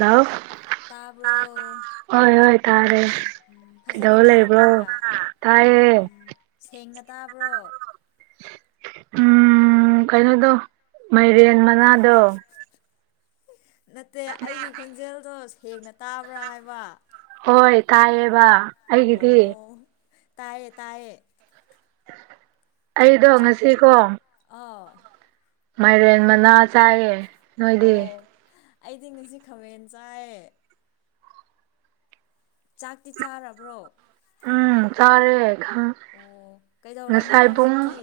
hello ꯇꯥꯔꯕꯣ ꯍꯥꯏꯣꯏꯇꯥꯔꯦ ꯀꯩꯗꯧ ꯂꯩꯕ꯭ꯔꯣ ꯎꯝ ꯇꯥꯏꯌꯦ ꯎꯝ ꯁꯦꯡꯅ ꯇꯥꯕ꯭ꯔꯣ ꯎꯝ ꯀꯩꯅꯣꯗꯣ ꯃꯥꯏꯔꯦꯟ ꯃꯅꯥꯗꯣ ꯅꯠꯇꯦ ꯑꯩꯒꯤ ꯈꯣꯟꯖꯦꯜꯗꯣ ꯁꯦꯡꯅ ꯇꯥꯕ꯭ꯔꯥ ꯍꯥꯏꯕ ꯍꯣꯏ ꯇꯥꯏꯌꯦꯕ ꯑꯩꯒꯤꯗꯤ ꯇꯥꯌꯦ ꯇꯌꯦ ꯑꯩꯗꯣ ꯉꯁꯤꯀꯣ ꯑꯥ ꯃꯥꯏꯔꯦꯟ ꯃꯅꯥ ꯆꯥꯏꯌꯦ ꯅꯣꯏꯗꯤ ꯑꯣ ꯑꯩꯗꯤ ꯉꯁꯤ ꯈꯥꯃꯦꯟ ꯆꯥꯏ ꯆꯥꯛꯇꯤ ꯆꯥꯔꯕ꯭ꯔꯣ ꯎꯝ ꯆꯥꯔꯦ ꯈ ꯑꯣ ꯀꯩꯗꯧꯔꯝꯃꯤꯅꯣ ꯉꯁꯥꯏꯕꯨꯡ ꯍꯧꯖꯤꯛꯇꯤ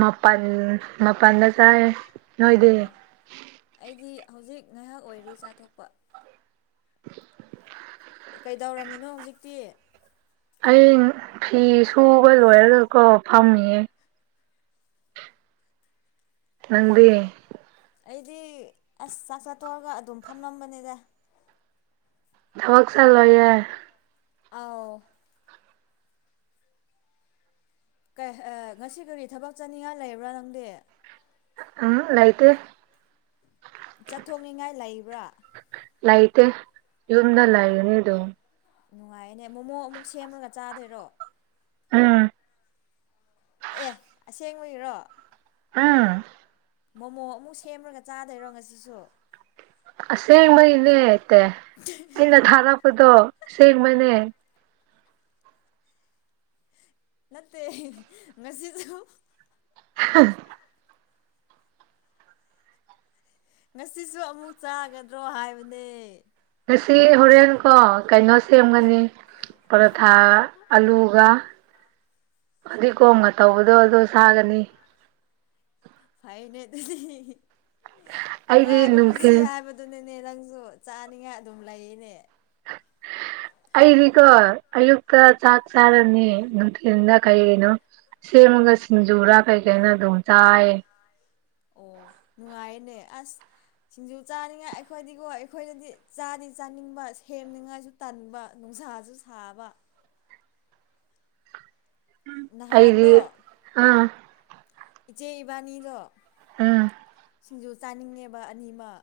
ꯃꯄꯜ ꯃꯄꯥꯟꯗ ꯆꯥꯏ ꯅꯣꯏꯗꯤ ꯑꯣ ꯑꯩꯗꯤ ꯍꯧꯖꯤꯛ ꯉꯥꯏꯍꯥꯛ ꯑꯣꯏꯔꯤ ꯆꯥꯊꯣꯛꯄ [inaudible] ꯀꯩꯗꯧꯔꯝꯃꯤꯅꯣ ꯍꯧꯖꯤꯛꯇꯤ ꯑꯩ ꯐꯤ ꯁꯨꯕ ꯂꯣꯏꯔꯒꯀꯣ ꯐꯝꯃꯤꯌꯦ ꯅꯪꯗ ꯑꯩꯗꯤ ꯑꯁ ꯆꯥꯛ ꯆꯥꯊꯣꯛꯣꯔꯒ ꯑꯗꯨꯝ ꯐꯝꯂꯝꯕꯅꯤꯗ ꯊꯕꯛꯁꯜ ꯂ ꯌꯦ ꯑꯥꯎ ꯉꯁꯤ ꯀꯔꯤ ꯊꯕꯛ ꯆꯥꯅꯤꯡꯉꯥꯏ ꯂꯩꯕ꯭ꯔꯥ ꯅꯪꯗꯤ ꯑꯝꯥꯏꯇ ꯆꯠꯊꯣꯛꯅꯤꯡꯉꯥꯏ ꯂꯩꯕ꯭ꯔꯥ ꯂꯥꯏꯇ ꯌꯨꯝꯗ ꯂꯩ ꯑꯣ ꯑꯩꯒꯅꯤ ꯑꯗꯨ ꯅꯨꯡꯉꯥꯏꯅꯦ ꯃꯣꯃꯣ ꯑꯃꯨꯛ ꯁꯦꯝꯃꯒ ꯆꯥꯗꯣꯏꯔꯣ ꯎꯝ ꯑꯦ ꯑꯁꯦꯡ ꯑꯣꯏꯔꯣ ꯑꯥ ꯃꯣꯃꯣ ꯑꯃꯨꯛ ꯁꯦꯝꯂꯒ ꯆꯥꯗꯣꯏꯔꯣ ꯉꯁꯤꯁꯨ ꯑꯁꯦꯡꯕꯅꯤꯅꯦꯇꯦ ꯑꯩꯅ ꯊꯥꯔꯛꯄꯗꯣ ꯑꯁꯦꯡꯕꯅꯦ ꯅꯠꯇꯦ ꯃꯁꯗ [inaudible] ꯉꯁꯤꯁꯨ ꯑꯃꯨꯛ ꯆꯥꯒꯗ꯭ꯔꯣ ꯍꯥꯏꯕꯅꯦ ꯉꯁꯤ ꯍꯣꯔꯦꯟ ꯀꯣ ꯀꯩꯅꯣ ꯁꯦꯝꯒꯅꯤ ꯄ꯭ꯔꯊꯥ ꯑꯂꯨꯒ ꯐꯗꯤ ꯒꯣꯝꯒ ꯇꯧꯕꯗꯣ ꯑꯗ ꯁꯥꯒꯅꯤ ꯑꯩꯅꯦ ꯑꯗꯨꯗꯤ ꯑꯩꯗꯤ ꯅꯨꯡꯉꯥꯏꯕ ꯄꯨꯟꯁꯤ ꯅꯨꯡꯊꯤꯜ ꯍꯥꯏꯕꯗꯨꯅꯦ ꯅꯦ ꯅꯪꯁꯨ ꯆꯥꯅꯤꯡꯉꯥꯏ ꯑꯗꯨꯝ ꯂꯩꯅꯦ [inaudible] ꯑꯩꯗꯤꯀꯣ ꯑꯌꯨꯛꯇ ꯆꯥꯛ ꯆꯥꯔꯅꯤ ꯅꯨꯡꯊꯤꯜꯗ ꯀꯩꯅꯣ ꯁꯦ ꯃꯒ ꯖꯨꯔꯥ ꯀꯩ ꯀꯥꯏ ꯅ ꯑꯗꯨꯝꯆꯥ ꯍꯥꯏ ꯅꯨꯡꯉꯥꯏꯅꯦ ꯑꯁ ꯁꯤꯡꯖꯨ ꯆꯥꯅꯤꯡꯉꯥꯏ ꯑꯩꯈꯣꯏꯗꯤꯀꯣ ꯑꯩꯈꯣꯏꯗꯗꯤ ꯆꯥꯗꯤ ꯆꯥꯅꯤꯡꯕ ꯁꯦꯝꯅꯤꯡꯉꯥꯏꯁꯨ ꯇꯟꯕ ꯅꯨꯡꯁꯁꯨ ꯁꯥꯕ ꯑꯩꯗꯤ ꯅꯍꯥꯟꯗꯣ ꯑꯥ ꯏꯆꯦ ꯏꯕꯥꯅꯤ ꯂꯣ ꯑꯝ ꯁꯤꯡꯖꯨ ꯆꯥꯅꯤꯡꯉꯦꯕ ꯑꯅꯤꯃꯛ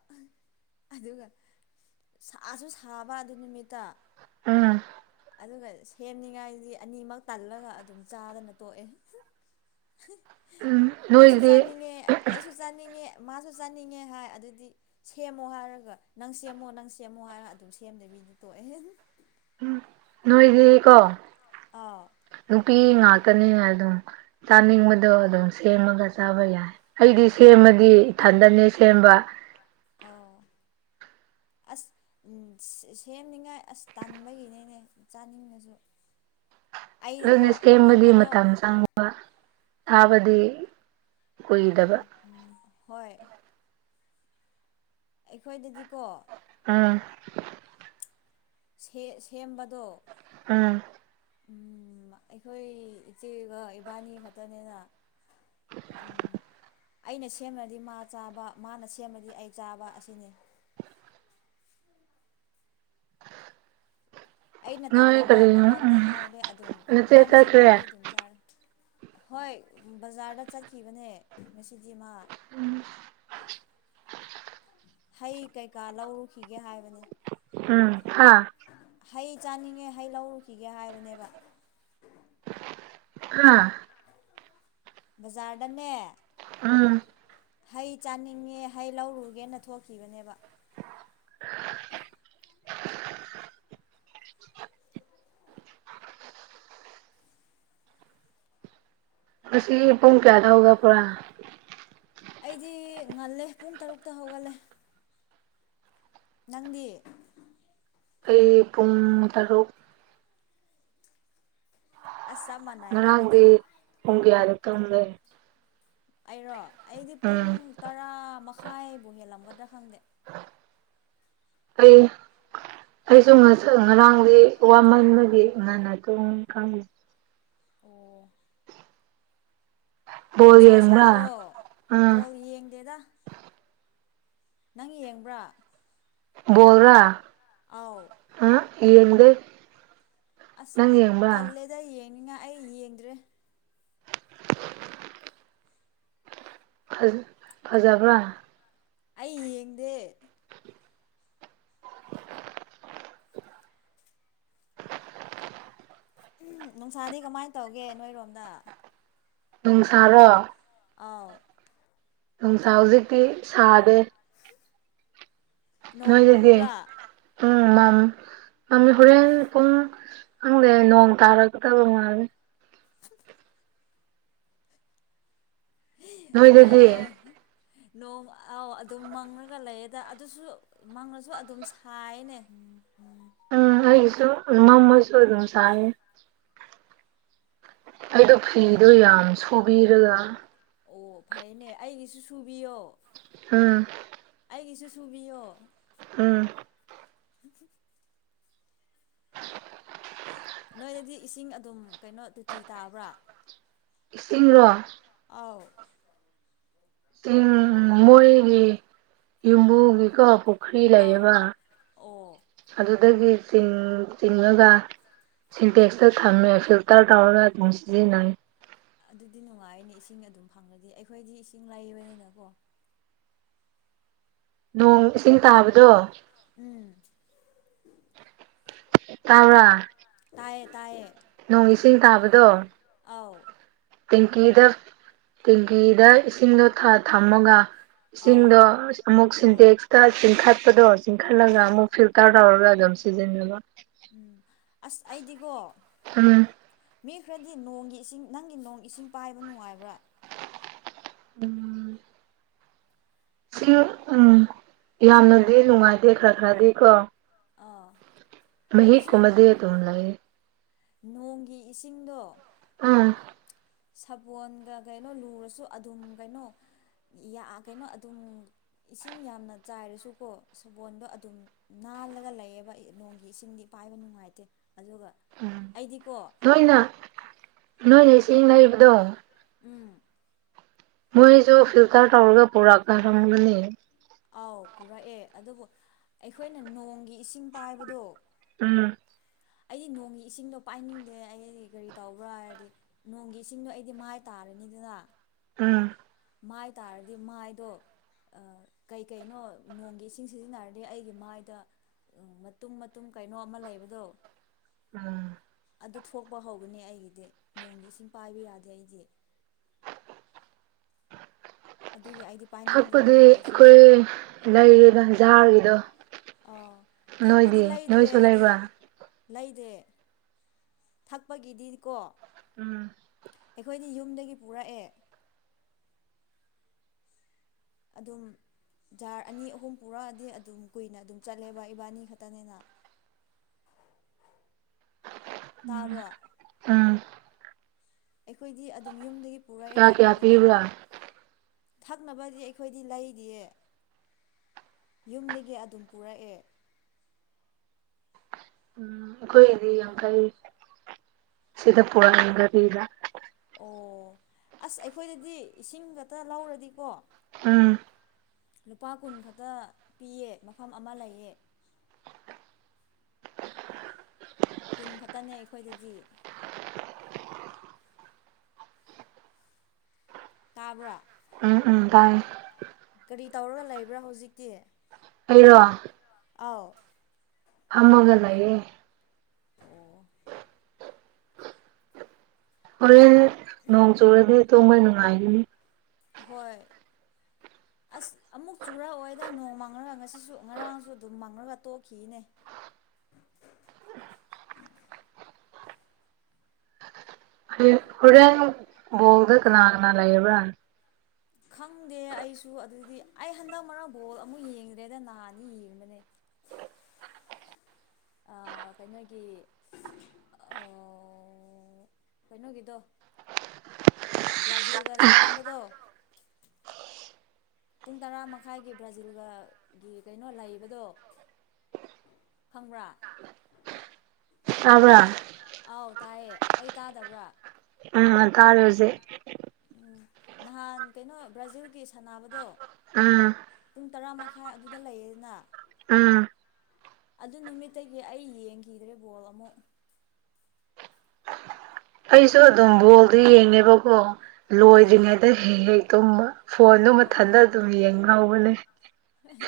ꯑꯗꯨꯒ ꯁꯨ ꯁꯥꯕ ꯑꯗꯨ ꯅꯨꯃꯤꯠꯇ ꯎꯝ ꯑꯗꯨꯒ ꯁꯦꯝꯅꯤꯉꯥꯏꯗꯤ ꯑꯅꯤꯃꯛ ꯇꯜꯂꯒ ꯑꯗꯨꯝ ꯆꯥꯗꯅ ꯇꯣꯛꯑꯦ ꯎꯝ ꯑꯩꯁꯨ ꯅꯣꯏꯗꯤ ꯆꯥꯅꯤꯡꯉꯦ ꯑꯩꯁꯨ ꯆꯥꯅꯤꯡꯉꯦ ꯃꯥꯁꯨ ꯆꯥꯅꯤꯡꯉꯦ ꯍꯥꯏ ꯑꯗꯨꯗꯤ ꯁꯦꯝꯃꯣ ꯍꯥꯏꯔꯒ ꯅꯪ ꯁꯦꯝꯃꯣ ꯅꯪ ꯁꯦꯝꯃꯣ ꯍꯥꯏꯔꯒ ꯑꯗꯨꯝ ꯁꯦꯝꯗꯣꯏꯅꯤ ꯣ ꯑꯦꯍ ꯎ ꯅꯣꯏꯗꯤꯀꯣ ꯑꯥꯎ ꯅꯨꯄꯤ ꯉꯥꯛꯇꯅꯤꯅ ꯑꯗꯨꯝ ꯆꯥꯅꯤꯡꯕꯗꯣ ꯑꯗꯨꯝ ꯁꯦꯝꯃꯒ ꯆꯥꯕ ꯌꯥꯏ ꯑꯩꯗꯤ ꯁꯦꯝꯃꯒꯤ ꯏꯊꯟꯗꯅꯦ ꯁꯦꯝꯕ ꯑꯥꯎ ꯑꯁ ꯁꯦꯝꯅꯤꯡꯉꯥꯏ ꯑꯁ ꯇꯥꯟꯕꯒꯤꯅꯦꯅꯦ ꯆꯥꯅꯤꯡꯉꯁꯨ [inaudible] ꯑꯩꯅꯀꯣ ꯖꯤꯅꯦꯁ ꯅꯣꯡ ꯁꯦꯝꯕꯗꯤ ꯐꯥꯗꯣꯛ ꯃꯇꯝ ꯆꯪꯕ ꯊꯥꯕꯗꯤ ꯀꯨꯏꯗꯕ ꯍꯣꯏ ꯑꯩꯈꯣꯏꯗꯗꯤꯀꯣ ꯎꯝ ꯁꯦꯝꯕꯗꯣ ꯎꯝ ꯎ ꯑꯩꯈꯣꯏ ꯏꯆꯦꯒ ꯏꯕꯥꯅꯤ ꯈꯛꯇꯅꯤꯅ ꯎ ꯑꯩꯅ ꯁꯦꯝꯃꯗꯤ ꯃꯥ ꯆꯥꯕ ꯃꯥꯅ ꯁꯦꯝꯃꯗꯤ ꯑꯩ ꯆꯥꯕ ꯑꯁꯤꯅꯤ [inaudible] ꯑꯩꯅ ꯅꯣꯏ ꯇꯜꯂꯕ ꯀꯔꯤꯅꯣ ꯃꯉꯣꯟꯗ ꯎꯝ ꯍꯥꯏꯔꯗꯤ ꯑꯗꯨꯝ ꯅꯆꯦ ꯃꯥꯅ ꯁꯦꯝꯕꯤꯔꯗꯤ ꯆꯠꯈ꯭ꯔꯦ ꯑꯗꯨꯝ ꯆꯥꯔꯦ ꯍꯣꯏ ꯕꯖꯥꯔꯗ ꯆꯠꯈꯤꯕꯅꯦ ꯉꯁꯤꯗꯤ ꯃꯥ ꯎꯝ ꯍꯩ ꯀꯩꯀꯥ ꯂꯧꯔꯨꯈꯤꯒꯦ ꯍꯥꯏꯕꯅꯤ ꯎꯝ ꯍꯥꯥ ꯍꯩ ꯆꯥꯅꯤꯡꯉꯦ ꯍꯩ ꯂꯧꯔꯨꯈꯤꯒꯦ ꯍꯥꯏꯕꯅꯦꯕ ꯑꯥ ꯕꯖꯥꯔꯗꯅꯦ ꯑꯝ ꯍꯩ ꯆꯥꯅꯤꯡꯉꯦ ꯍꯩ ꯂꯧꯔꯨꯒꯦꯅ ꯊꯣꯛꯈꯤꯕꯅꯦꯕ ꯑꯁꯤ ꯄꯨꯡ ꯀꯌꯥꯗ ꯍꯧꯒ ꯄꯨꯔꯥ ꯑꯩꯗꯤ ꯉꯜꯂꯦ ꯄꯨꯡ ꯇꯔꯨꯛꯇ ꯍꯧꯒꯠꯂꯦ ꯅꯪꯗꯤ ꯑꯩ ꯄꯨꯡ ꯇꯔꯨꯛ ꯑꯁ ꯆꯞ ꯃꯥꯟꯅꯩꯅꯦ ꯉꯅꯥꯥꯡꯗꯤ ꯑꯗꯨꯗꯤ ꯎꯨꯡꯒꯌꯥ ꯑꯗꯨ ꯇꯒ ꯑꯩꯔꯣ ꯑꯩꯗꯤ ꯄꯨꯡ ꯇꯔꯥ ꯃꯈꯥꯏꯕꯨ ꯍꯦꯜꯂꯝꯒꯗ꯭ꯔꯥ ꯈꯪꯗꯦ ꯑꯩ ꯑꯩꯁꯨ ꯉꯔꯥꯡꯒꯤ ꯋꯥꯃꯟꯕꯒꯤ ꯉꯟꯅ ꯑꯗꯨꯨꯝ ꯈꯪꯉ ꯑꯣ ꯕꯣꯜ ꯅꯨꯡꯁꯥ ꯁꯥꯕ꯭ꯔꯣ ꯌꯦꯡꯕ꯭ꯔꯥ ꯑꯥ ꯕꯣꯜ ꯌꯦꯡꯗꯦꯗ ꯅꯪ ꯌꯦꯡꯕ꯭ꯔꯥ ꯣꯜ꯭ꯔꯥ ꯑꯥꯎ ꯌꯦꯡꯗ ꯑꯁ ꯊꯜꯂꯦꯗ ꯌꯦꯡꯅꯤꯡꯉ ꯑꯩ ꯌꯦꯡꯗ꯭ꯔꯦ ꯑꯖꯕ ꯑꯩ ꯌꯦꯡꯗꯦ ꯎꯝ ꯅꯨꯡꯁꯥꯗꯤ ꯀꯃꯥꯏꯅ ꯇꯧꯒꯦ ꯅꯣꯏꯔꯣꯝꯗ ꯅꯨꯡꯁꯥꯔꯣ ꯑꯥꯎ ꯅꯨꯡꯁꯥ ꯍꯧꯖꯤꯛꯇꯤ ꯁꯥꯗꯦ ꯅꯣꯡ ꯅꯣꯏꯗꯗꯤ ꯃꯪꯕ꯭ꯔꯥ ꯎꯝ ꯃꯥ ꯃꯤ ꯍꯣꯔꯦꯟ ꯄꯨꯡ ꯈꯪꯗꯦ ꯅꯣꯡ ꯇꯥꯔꯒꯗꯕ ꯉꯥꯦ [inaudible] ꯅꯣꯏꯗꯗꯤ ꯑꯦ ꯅꯣꯡ ꯑꯥꯎ ꯑꯗꯨꯝ ꯃꯪꯉꯒ ꯂꯩꯌꯦꯗ ꯑꯗꯨꯁꯨ ꯃꯪꯉꯁꯨ ꯑꯗꯨꯝ ꯁꯥꯏꯅꯦ ꯎꯝ ꯑꯩꯁꯨ ꯃꯃꯁꯨ ꯑꯗꯨꯝ ꯁꯥꯏ ꯑꯩꯗꯣ ꯐꯤꯗꯣ ꯌꯥꯝ ꯁꯨꯕꯤꯔꯒ ꯑꯣ ꯐꯩꯅꯦ ꯑꯩꯒꯤꯁꯨ ꯁꯨꯕꯤꯌꯣ ꯑꯥ ꯑꯩꯒꯤꯁꯨ ꯁꯨꯕꯤꯌꯣ ꯎꯝ ꯅꯣꯏꯗꯗꯤ ꯏꯁꯤꯡ ꯑꯗꯨꯝ ꯀꯩꯅꯣ ꯇꯣꯇꯤ ꯇꯥꯕ꯭ꯔꯥ ꯏꯁꯤꯡꯔꯣ ꯑꯥꯎ ꯃꯔꯤꯒꯤ ꯏꯕꯨꯒꯤ ꯀꯄ ꯄꯨꯈ꯭ꯔꯤ ꯑꯥꯎ ꯂꯩꯌꯦꯕ ꯑꯣ ꯑꯗꯨꯗꯒꯤ ꯆꯤꯡꯉꯒ ꯁꯤꯟꯇꯦꯛꯁꯇ ꯊꯝꯃꯦ ꯐꯤꯜꯇꯔ ꯇꯧꯔꯒ ꯑꯗꯨꯝ ꯁꯤꯖꯤꯟꯅꯩꯦ ꯑꯗꯨꯗꯤ ꯅꯨꯡꯉꯥꯏꯅꯦ ꯏꯁꯤꯡ ꯑꯗꯨꯝ ꯐꯪꯂꯪꯂꯗꯤ ꯑꯩꯈꯣꯏꯗꯤ ꯏꯁꯤꯡ ꯂꯩꯕꯅꯤꯅꯀꯣ ꯅꯣꯡ ꯏꯁꯤꯡ ꯇꯥꯕꯗꯣ ꯎꯝ ꯇꯥꯥꯎ꯭ꯔ ꯇꯌꯦ ꯇꯥꯏꯌꯦ ꯅꯣꯡ ꯏꯁꯤꯡ ꯊꯥꯕꯗꯣ ꯑꯥꯎ ꯇꯦꯡꯀꯤꯗ ꯇꯦꯡꯀꯤꯗ ꯏꯁꯤꯡꯗꯣ ꯊꯝꯃꯒ ꯑꯥꯎ ꯏꯁꯤꯡꯗꯣ ꯑꯃꯨꯛ ꯑꯥ ꯁꯤꯟꯇꯦꯛꯁꯀ ꯆꯤꯡꯈꯠꯄꯗꯣ ꯆꯤꯡꯈꯠꯂꯒ ꯑꯥꯎ ꯑꯃꯨꯛ ꯐꯤꯜꯇꯔ ꯇꯧꯔꯒ ꯑꯗꯨꯝ ꯁꯤꯖꯕ ꯎꯝ ꯑꯁ ꯑꯩꯗꯤꯀꯣ ꯎꯝ ꯃꯤ ꯈꯔꯗꯤ ꯅꯣꯡꯒꯤ ꯏꯁꯤꯡ ꯅꯪꯒꯤ ꯅꯣꯡꯒꯤ ꯏꯁꯤꯡ ꯄꯥꯏꯕ ꯅꯨꯡꯉꯥꯏꯕ꯭ꯔꯥ ꯎꯝ ꯁꯤ ꯎꯝ ꯌꯥꯝꯅꯗꯤ ꯅꯨꯡꯉꯥꯏꯇꯦ ꯈꯔ ꯈꯔꯗꯤ ꯀꯣ ꯑꯥ ꯃꯍꯤ ꯑꯩꯒꯤꯁꯨ ꯀꯨꯃꯗꯤ ꯇꯨꯝ ꯂ ꯅꯣꯡꯒꯤ ꯏꯁꯤꯡꯗꯣ ꯑꯥ ꯁꯥꯄꯣꯟꯒ ꯀꯩꯅꯣ ꯂꯨꯔꯁꯨ ꯑꯗꯨꯝ ꯀꯩꯅꯣ ꯌꯥ ꯀꯩꯅꯣ ꯑꯗꯨꯝ ꯏꯁꯤꯡ ꯌꯥꯝꯅ ꯆꯥꯏꯔꯁꯨꯀꯣ ꯁꯕꯣꯣꯟꯗꯣ ꯑꯗꯨꯝ ꯅꯥꯜꯂꯒ ꯂꯩꯌꯦꯕ ꯅꯣꯡꯒꯤ ꯏꯁꯤꯡꯗꯤ ꯄꯥꯏꯕ ꯅꯨꯡꯉꯥꯏꯇꯦ ꯑꯗꯨꯒ ꯎꯝ ꯑꯩꯗꯤꯀꯣ ꯆꯦꯡꯅꯕꯗꯣ ꯎꯝ ꯃꯣꯏꯁꯨ ꯐꯤꯜꯇꯔ ꯇꯧꯔꯒ ꯄꯨꯔꯛꯀꯥꯟꯗꯒꯅꯤ ꯑꯥꯎ ꯄꯨꯔꯛꯑꯦ ꯑꯗꯨꯕꯨ ꯑꯩꯈꯣꯏꯅ ꯅꯣꯡꯒꯤ ꯏꯁꯤꯡ ꯄꯥꯏꯕꯗꯣ ꯎꯝ ꯑꯩꯗꯤ ꯅꯣꯡꯒꯤ ꯏꯁꯤꯡꯗꯣ ꯄꯥꯏꯅꯤꯡꯗꯦ ꯑꯩ ꯀꯔꯤ ꯇꯧꯕ꯭ꯔꯥ ꯍꯥꯏꯔꯗꯤ ꯅꯣꯡꯒꯤ ꯏꯁꯤꯡꯗꯣ ꯑꯩꯗꯤ ꯃꯥꯏ ꯇꯥꯔꯅꯤ ꯏꯗꯨꯅ ꯎꯝ ꯃꯥꯏ ꯇꯥꯔꯗꯤ ꯃꯥꯏꯗꯣ ꯀꯩꯀꯩꯅꯣ ꯅꯣꯡꯒꯤ ꯏꯁꯤꯡ ꯁꯤꯖꯤꯟꯅꯔꯗꯤ ꯑꯩꯒꯤ ꯃꯥꯏꯗ ꯎꯝ ꯃꯇꯨꯝ ꯃꯇꯨꯝ ꯀꯩꯅꯣ ꯑꯃ ꯂꯩꯕꯗꯣ ꯎꯝ ꯑꯗꯨ ꯊꯣꯛꯄ ꯍꯧꯒꯅꯤ ꯑꯩꯒꯤꯗꯤ ꯅꯣꯡꯒꯤ ꯏꯁꯤꯡ ꯄꯥꯏꯕ ꯌꯥꯗꯦ ꯑꯩꯗꯤ ꯑꯗꯨꯒꯤ ꯑꯩꯗꯤ ꯄꯥꯏꯅꯤꯡꯗꯦ ꯊꯛꯄꯗꯤ ꯅꯣꯡꯒꯤ ꯏꯁꯤꯡ ꯑꯩꯈꯣꯏ ꯂꯩꯔꯤꯅ ꯖꯥꯔꯒꯤꯗꯣ ꯑꯥ ꯊꯛꯄꯗꯤ ꯅꯣꯏꯗꯌꯦ ꯅꯣꯏ ꯂꯩꯗ꯭ꯔꯦ ꯑꯩꯗꯤ ꯆꯂꯥꯏꯕ ꯂꯩꯗꯦ ꯊꯛꯄꯒꯤꯗꯤ ꯀꯣ ꯎꯝ ꯑꯩꯈꯣꯏꯗꯤ ꯌꯨꯝꯗꯒꯤ ꯄꯨꯔꯛꯑꯦ ꯑꯗꯨꯝ ꯖꯥꯔ ꯑꯅꯤ ꯑꯍꯨꯝ ꯄꯨꯔꯛꯑꯗꯤ ꯑꯗꯨꯝ ꯀꯨꯏꯅ ꯑꯗꯨꯝ ꯆꯠꯂꯦꯕ ꯏꯕꯥꯅꯤ ꯈꯛꯇꯅꯤꯅ [unintelligible] ꯇꯥꯕ꯭ꯔꯣ ꯎꯝ ꯑꯩꯈꯣꯏꯗꯤ ꯑꯗꯨꯝ ꯌꯨꯝꯗꯒꯤ ꯄꯨꯔꯛꯑꯦ ꯀꯌꯥ ꯀꯌꯥ ꯊꯛꯅꯕꯗꯤ ꯄꯤꯕ꯭ꯔꯥ ꯊꯛꯅꯕꯗꯤ ꯑꯩꯈꯣꯏꯗꯤ ꯂꯩꯔꯤꯌꯦ ꯌꯨꯝꯗꯒꯤ ꯑꯗꯨꯝ ꯄꯨꯔꯛꯑꯦ ꯎꯝ ꯑꯩꯈꯣꯏꯒꯤꯗꯤ ꯌꯥꯡꯈꯩ ꯁꯤꯗ ꯄꯨꯔꯛꯅꯤꯒꯔꯤꯗ ꯑꯣ ꯑꯁ ꯑꯩꯈꯣꯏꯗꯗꯤ ꯏꯁꯤꯡ ꯈꯛꯇ ꯂꯧꯔꯗꯤꯀꯣ ꯑꯝ ꯂꯨꯄꯥ ꯀꯨꯟ ꯈꯛꯇ ꯄꯤꯌꯦ ꯃꯐꯝ ꯑꯃ ꯂꯩꯌꯦ ꯀꯨꯟ ꯈꯛꯇꯅꯦ ꯑꯩꯈꯣꯏꯗꯒꯤ ꯇꯥꯕ꯭ꯔꯥ ꯎꯝ ꯎꯝ ꯇꯥꯏ ꯀꯔꯤ ꯇꯧꯔꯒ ꯂꯩꯕ꯭ꯔꯥ ꯍꯧꯖꯤꯛꯇꯤ ꯑꯩꯔꯣ ꯑꯥꯎ ꯑꯃꯒ ꯂꯌꯦꯦ ꯑꯣ ꯍꯣꯔꯦꯟ ꯅꯣꯡ ꯆꯨꯔꯗꯤ ꯑꯗꯨꯣ ꯃꯣꯏ ꯅꯨꯡꯉꯥꯏꯈꯤꯅꯤ ꯍꯣꯏ [inaudible] ꯑꯁ ꯑꯃꯨꯛ ꯆꯨꯔꯛꯑꯣꯏꯗ ꯅꯣꯡ ꯃꯪꯉꯒ ꯉꯁꯤꯁꯨ ꯉꯔꯥꯡꯁꯨ ꯑꯗꯨꯝ ꯃꯪꯉꯒ ꯇꯣꯛꯈꯤꯅꯦ [inaudible] ꯎꯍꯦꯟꯗ ꯀꯅꯥꯉꯅꯥ ꯂꯩ ꯑꯦꯕꯅ ꯈꯪꯗꯦ ꯑꯩꯁꯨ ꯑꯗꯨꯗꯤ ꯑꯩ ꯍꯟꯗꯛ ꯃꯔꯒ ꯕꯣꯜ ꯑꯃꯨꯛ ꯌꯦꯡꯗ꯭ꯔꯦꯗ ꯅꯥꯅꯤ ꯌꯦꯡꯕꯅꯦ ꯎ ꯀꯩꯅꯣꯒꯤ ꯀꯩꯅꯣꯒꯤꯗꯣ ꯕ꯭ꯔꯥꯖꯤꯜꯒ ꯁꯥꯟꯅꯕꯗꯣ ꯄꯨꯡ ꯇꯔꯥ ꯃꯈꯥꯏꯒꯤ ꯕ꯭ꯔꯥꯖꯤꯜꯒꯒꯤ ꯀꯩꯅꯣ ꯂꯩꯕꯗꯣ ꯈꯪꯕ꯭ꯔꯥ ꯇ꯭ꯔ ꯑꯥꯎ ꯇꯥꯏꯌꯦ ꯑꯩ ꯇꯥꯗꯕ꯭ꯔꯥ ꯎ ꯀꯥꯔꯣꯁꯦ ꯅꯍꯥꯟ ꯀꯩꯅꯣ ꯕ꯭ꯔꯥꯖꯤꯜꯒꯤ ꯁꯥꯟꯅꯕꯗꯣ ꯎꯝ ꯄꯨꯡ ꯇꯔꯥꯃ ꯇꯥꯏ ꯑꯗꯨꯗ ꯂꯩꯌꯦꯗꯅ ꯑꯝ ꯑꯗꯨ ꯅꯨꯃꯤꯠꯇꯒꯤ ꯑꯩ ꯌꯦꯡꯈꯤꯗ꯭ꯔꯦ ꯕꯣꯜ ꯑꯃꯨꯛ ꯑꯩꯁꯨ ꯑꯗꯨꯝ ꯕꯣꯜꯗꯤ ꯌꯦꯡꯉꯦꯕꯀꯣ ꯑꯥꯎ ꯂꯣꯏꯗ꯭ꯔꯤꯉꯩꯗ ꯍꯦꯛ ꯍꯦꯛ ꯇꯨꯝꯃ ꯐꯣꯟꯗꯨ ꯑꯣ ꯃꯊꯟꯇ ꯑꯗꯨꯝ ꯌꯦꯡꯍꯧꯕꯅꯦ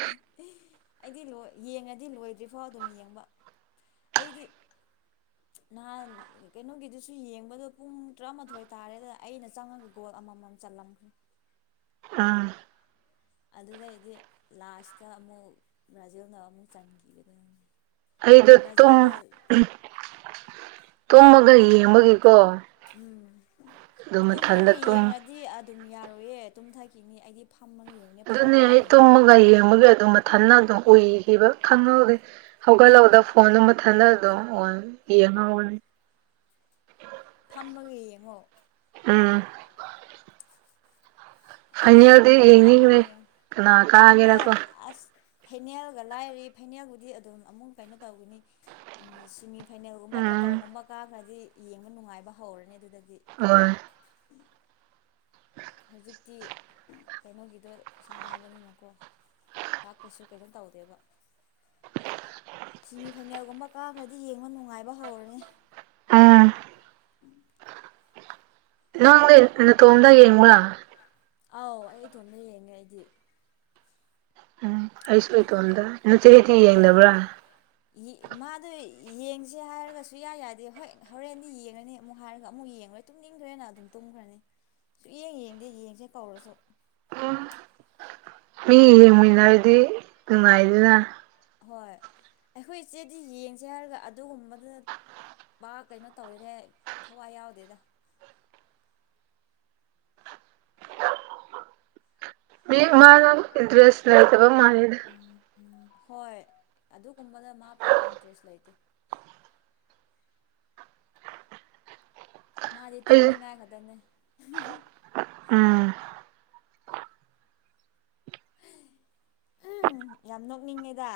[inaudible] ꯑꯩꯗꯤ ꯂꯣꯏ ꯌꯦꯡꯉꯗꯤ ꯂꯣꯏꯗ꯭ꯔꯤꯐꯥꯎ ꯑꯗꯨꯝ ꯌꯦꯡꯕ ꯑꯩꯗꯤ ꯅꯍꯥꯟ ꯀꯩꯅꯣꯒꯤꯗꯨꯁꯨ ꯌꯦꯡꯕꯗꯣ ꯄꯨꯡ ꯇꯔꯥꯃꯥꯊꯣꯏ ꯇꯥꯔꯦꯗ ꯑꯩꯅ ꯆꯪꯉꯒꯀꯣ ꯑꯃꯃꯝ ꯆꯠꯂꯝꯈ꯭ꯔꯦ [inaudible] ꯑꯥ ꯑꯗꯨꯗꯩ ꯑꯩꯗꯤ ꯂꯥꯁꯇ ꯑꯃꯨꯛ ꯔꯥꯖꯦꯟꯗ ꯑꯃꯨꯛ ꯆꯟꯈꯤꯕꯗꯨ ꯑꯩꯗꯠꯇꯣ ꯇꯨꯝꯃꯒ ꯌꯦꯡꯕꯒꯤꯀꯣ ꯎꯝ ꯑꯗꯨ ꯃꯊꯟꯗ ꯇꯨꯝꯃꯒ ꯇꯨꯝ ꯌꯦꯡꯉꯗꯤ ꯑꯗꯨꯝ ꯌꯥꯔꯣꯏꯌꯦ ꯇꯨꯝ ꯊꯛꯈꯤꯅꯤ ꯑꯩꯗꯤ ꯐꯝꯃꯒ ꯌꯦꯡꯕꯅꯦ ꯑꯗꯨꯅꯦ ꯐꯝꯂꯒ ꯑꯩ ꯌꯦꯡꯉꯣ ꯇꯨꯝꯃꯒ ꯌꯦꯡꯕꯒ ꯑꯗꯨꯝ ꯃꯊ ꯑꯗꯨ ꯎꯏꯈꯤꯕ ꯈꯪꯍꯧꯗꯦ ꯍꯧꯒꯠꯍꯧꯗ ꯐꯣꯟ ꯃꯊꯗ ꯑꯗꯨꯝ ꯑꯣ ꯌꯦꯡꯍꯅꯤ [inaudible] ꯐꯝꯃꯒ ꯌꯦꯡꯉꯣ ꯎꯝ ꯑꯩꯗꯤ ꯐꯥꯏꯅꯦꯜꯗꯤ ꯌꯦꯡꯅꯤꯡꯈ꯭ꯔꯦ ꯐꯝꯃꯒ ꯌꯦꯡꯉꯣ ꯀꯅꯥ ꯐꯥꯏꯅꯦꯜ ꯀꯥꯒꯦꯔꯀꯣ ꯑꯁ ꯐꯥꯏꯅꯦꯜꯒ ꯂꯥꯏꯔꯤ ꯐꯥꯏꯅꯦꯜꯕꯨꯗꯤ ꯑꯗꯨꯝ ꯑꯃꯨꯛ ꯀꯩꯅꯣ ꯇꯧꯒꯅꯤ ꯁꯤꯦꯃꯤ ꯐꯥꯏꯅꯦꯜꯒꯨꯝꯕ ꯒꯕ ꯀꯇꯔꯒꯨꯝꯕ ꯀꯥꯈ꯭ꯔꯗꯤ ꯌꯦꯡꯕ ꯅꯨꯡꯉꯥꯏꯕ ꯍꯧꯔꯅꯤ ꯑꯗꯨ ꯑꯣ ꯍꯧꯖꯤꯛꯇꯤ ꯀꯩꯅꯣꯒꯤꯗꯣ ꯁꯥꯟꯅꯕꯅꯤꯅꯀꯣ ꯂꯥꯛ ꯀꯩꯁꯨ ꯀꯩꯁꯨꯣ ꯇꯧꯗꯦꯕ ꯁꯤꯦꯃꯤ ꯐꯥꯏꯅꯦꯜꯒꯨꯝꯕ ꯀꯥꯈ꯭ꯔꯗꯤ ꯌꯦꯡꯕ ꯅꯨꯡꯉꯥꯏꯕ ꯍꯧꯔꯅꯤ ꯑꯥ ꯅꯪꯪꯂ ꯇꯣꯝꯗ ꯌꯦꯅꯤꯡꯪꯂꯥ ꯑꯥꯎ ꯑꯩ ꯏꯇꯣꯝꯗ ꯌꯦꯡꯉꯦ ꯑꯩꯗꯤ ꯎꯝ ꯑꯩꯁꯨ ꯏꯇꯣꯝꯗ ꯅ ꯆꯍꯤꯗꯤꯤ ꯑꯩꯈꯣꯏ ꯌꯦꯡꯗꯕ꯭ꯔꯥ ꯃꯥꯗꯣ ꯌꯦꯡꯁꯦ ꯍꯥꯏꯔꯒꯁꯨ ꯌꯥ ꯌꯥꯗꯦ ꯍꯣꯏ ꯍꯣꯔꯦꯟꯗꯤ ꯌꯦꯡꯉꯅꯤ ꯑꯃꯨꯛ ꯍꯥꯏꯔꯒ ꯑꯃꯨꯛ ꯌꯦꯡꯉꯣꯏ ꯇꯨꯝꯅꯤꯡꯈ꯭ꯔꯦꯅ ꯑꯗꯨꯝ ꯇꯧ ꯇꯨꯝꯈ꯭ꯔꯅꯤ ꯁꯨꯛꯌꯦꯡ ꯌꯦꯡꯗꯦ ꯌꯦꯡꯁꯦ ꯀꯧꯔꯁꯨ ꯑꯣ ꯃꯤ ꯌꯦꯡꯨꯟꯅꯔꯗꯤ ꯅꯨꯡꯉꯥꯏꯗꯨꯅ ꯍꯣꯏ ꯑꯩꯈꯣꯏ ꯏꯆꯦꯗꯤ ꯌꯦꯡꯁꯦ ꯍꯥꯏꯔꯒ ꯑꯗꯨꯒꯨꯝꯕꯗꯨ ꯕꯥ ꯀꯩꯅꯣ ꯇꯧꯔꯦꯅꯦ ꯊꯋꯥꯏ ꯌꯥꯎꯗꯦꯗ ꯃꯤ ꯃꯥꯅ ꯏꯟꯇꯔꯦꯁ ꯅ ꯎ ꯎꯝ ꯍꯣꯏ ꯑꯗꯨꯒꯨꯝꯕꯗ ꯃꯥ ꯄꯥꯛ ꯏꯟꯇꯔꯦꯁ ꯂꯩꯇꯦ ꯃꯥꯗꯤ ꯑꯩ ꯇꯨꯝꯅꯤꯡꯉꯥꯏ ꯈꯛꯇꯅꯦ ꯎꯝ ꯎꯝ ꯌꯥꯝ ꯅꯣꯛꯅꯤꯡꯉꯦꯗ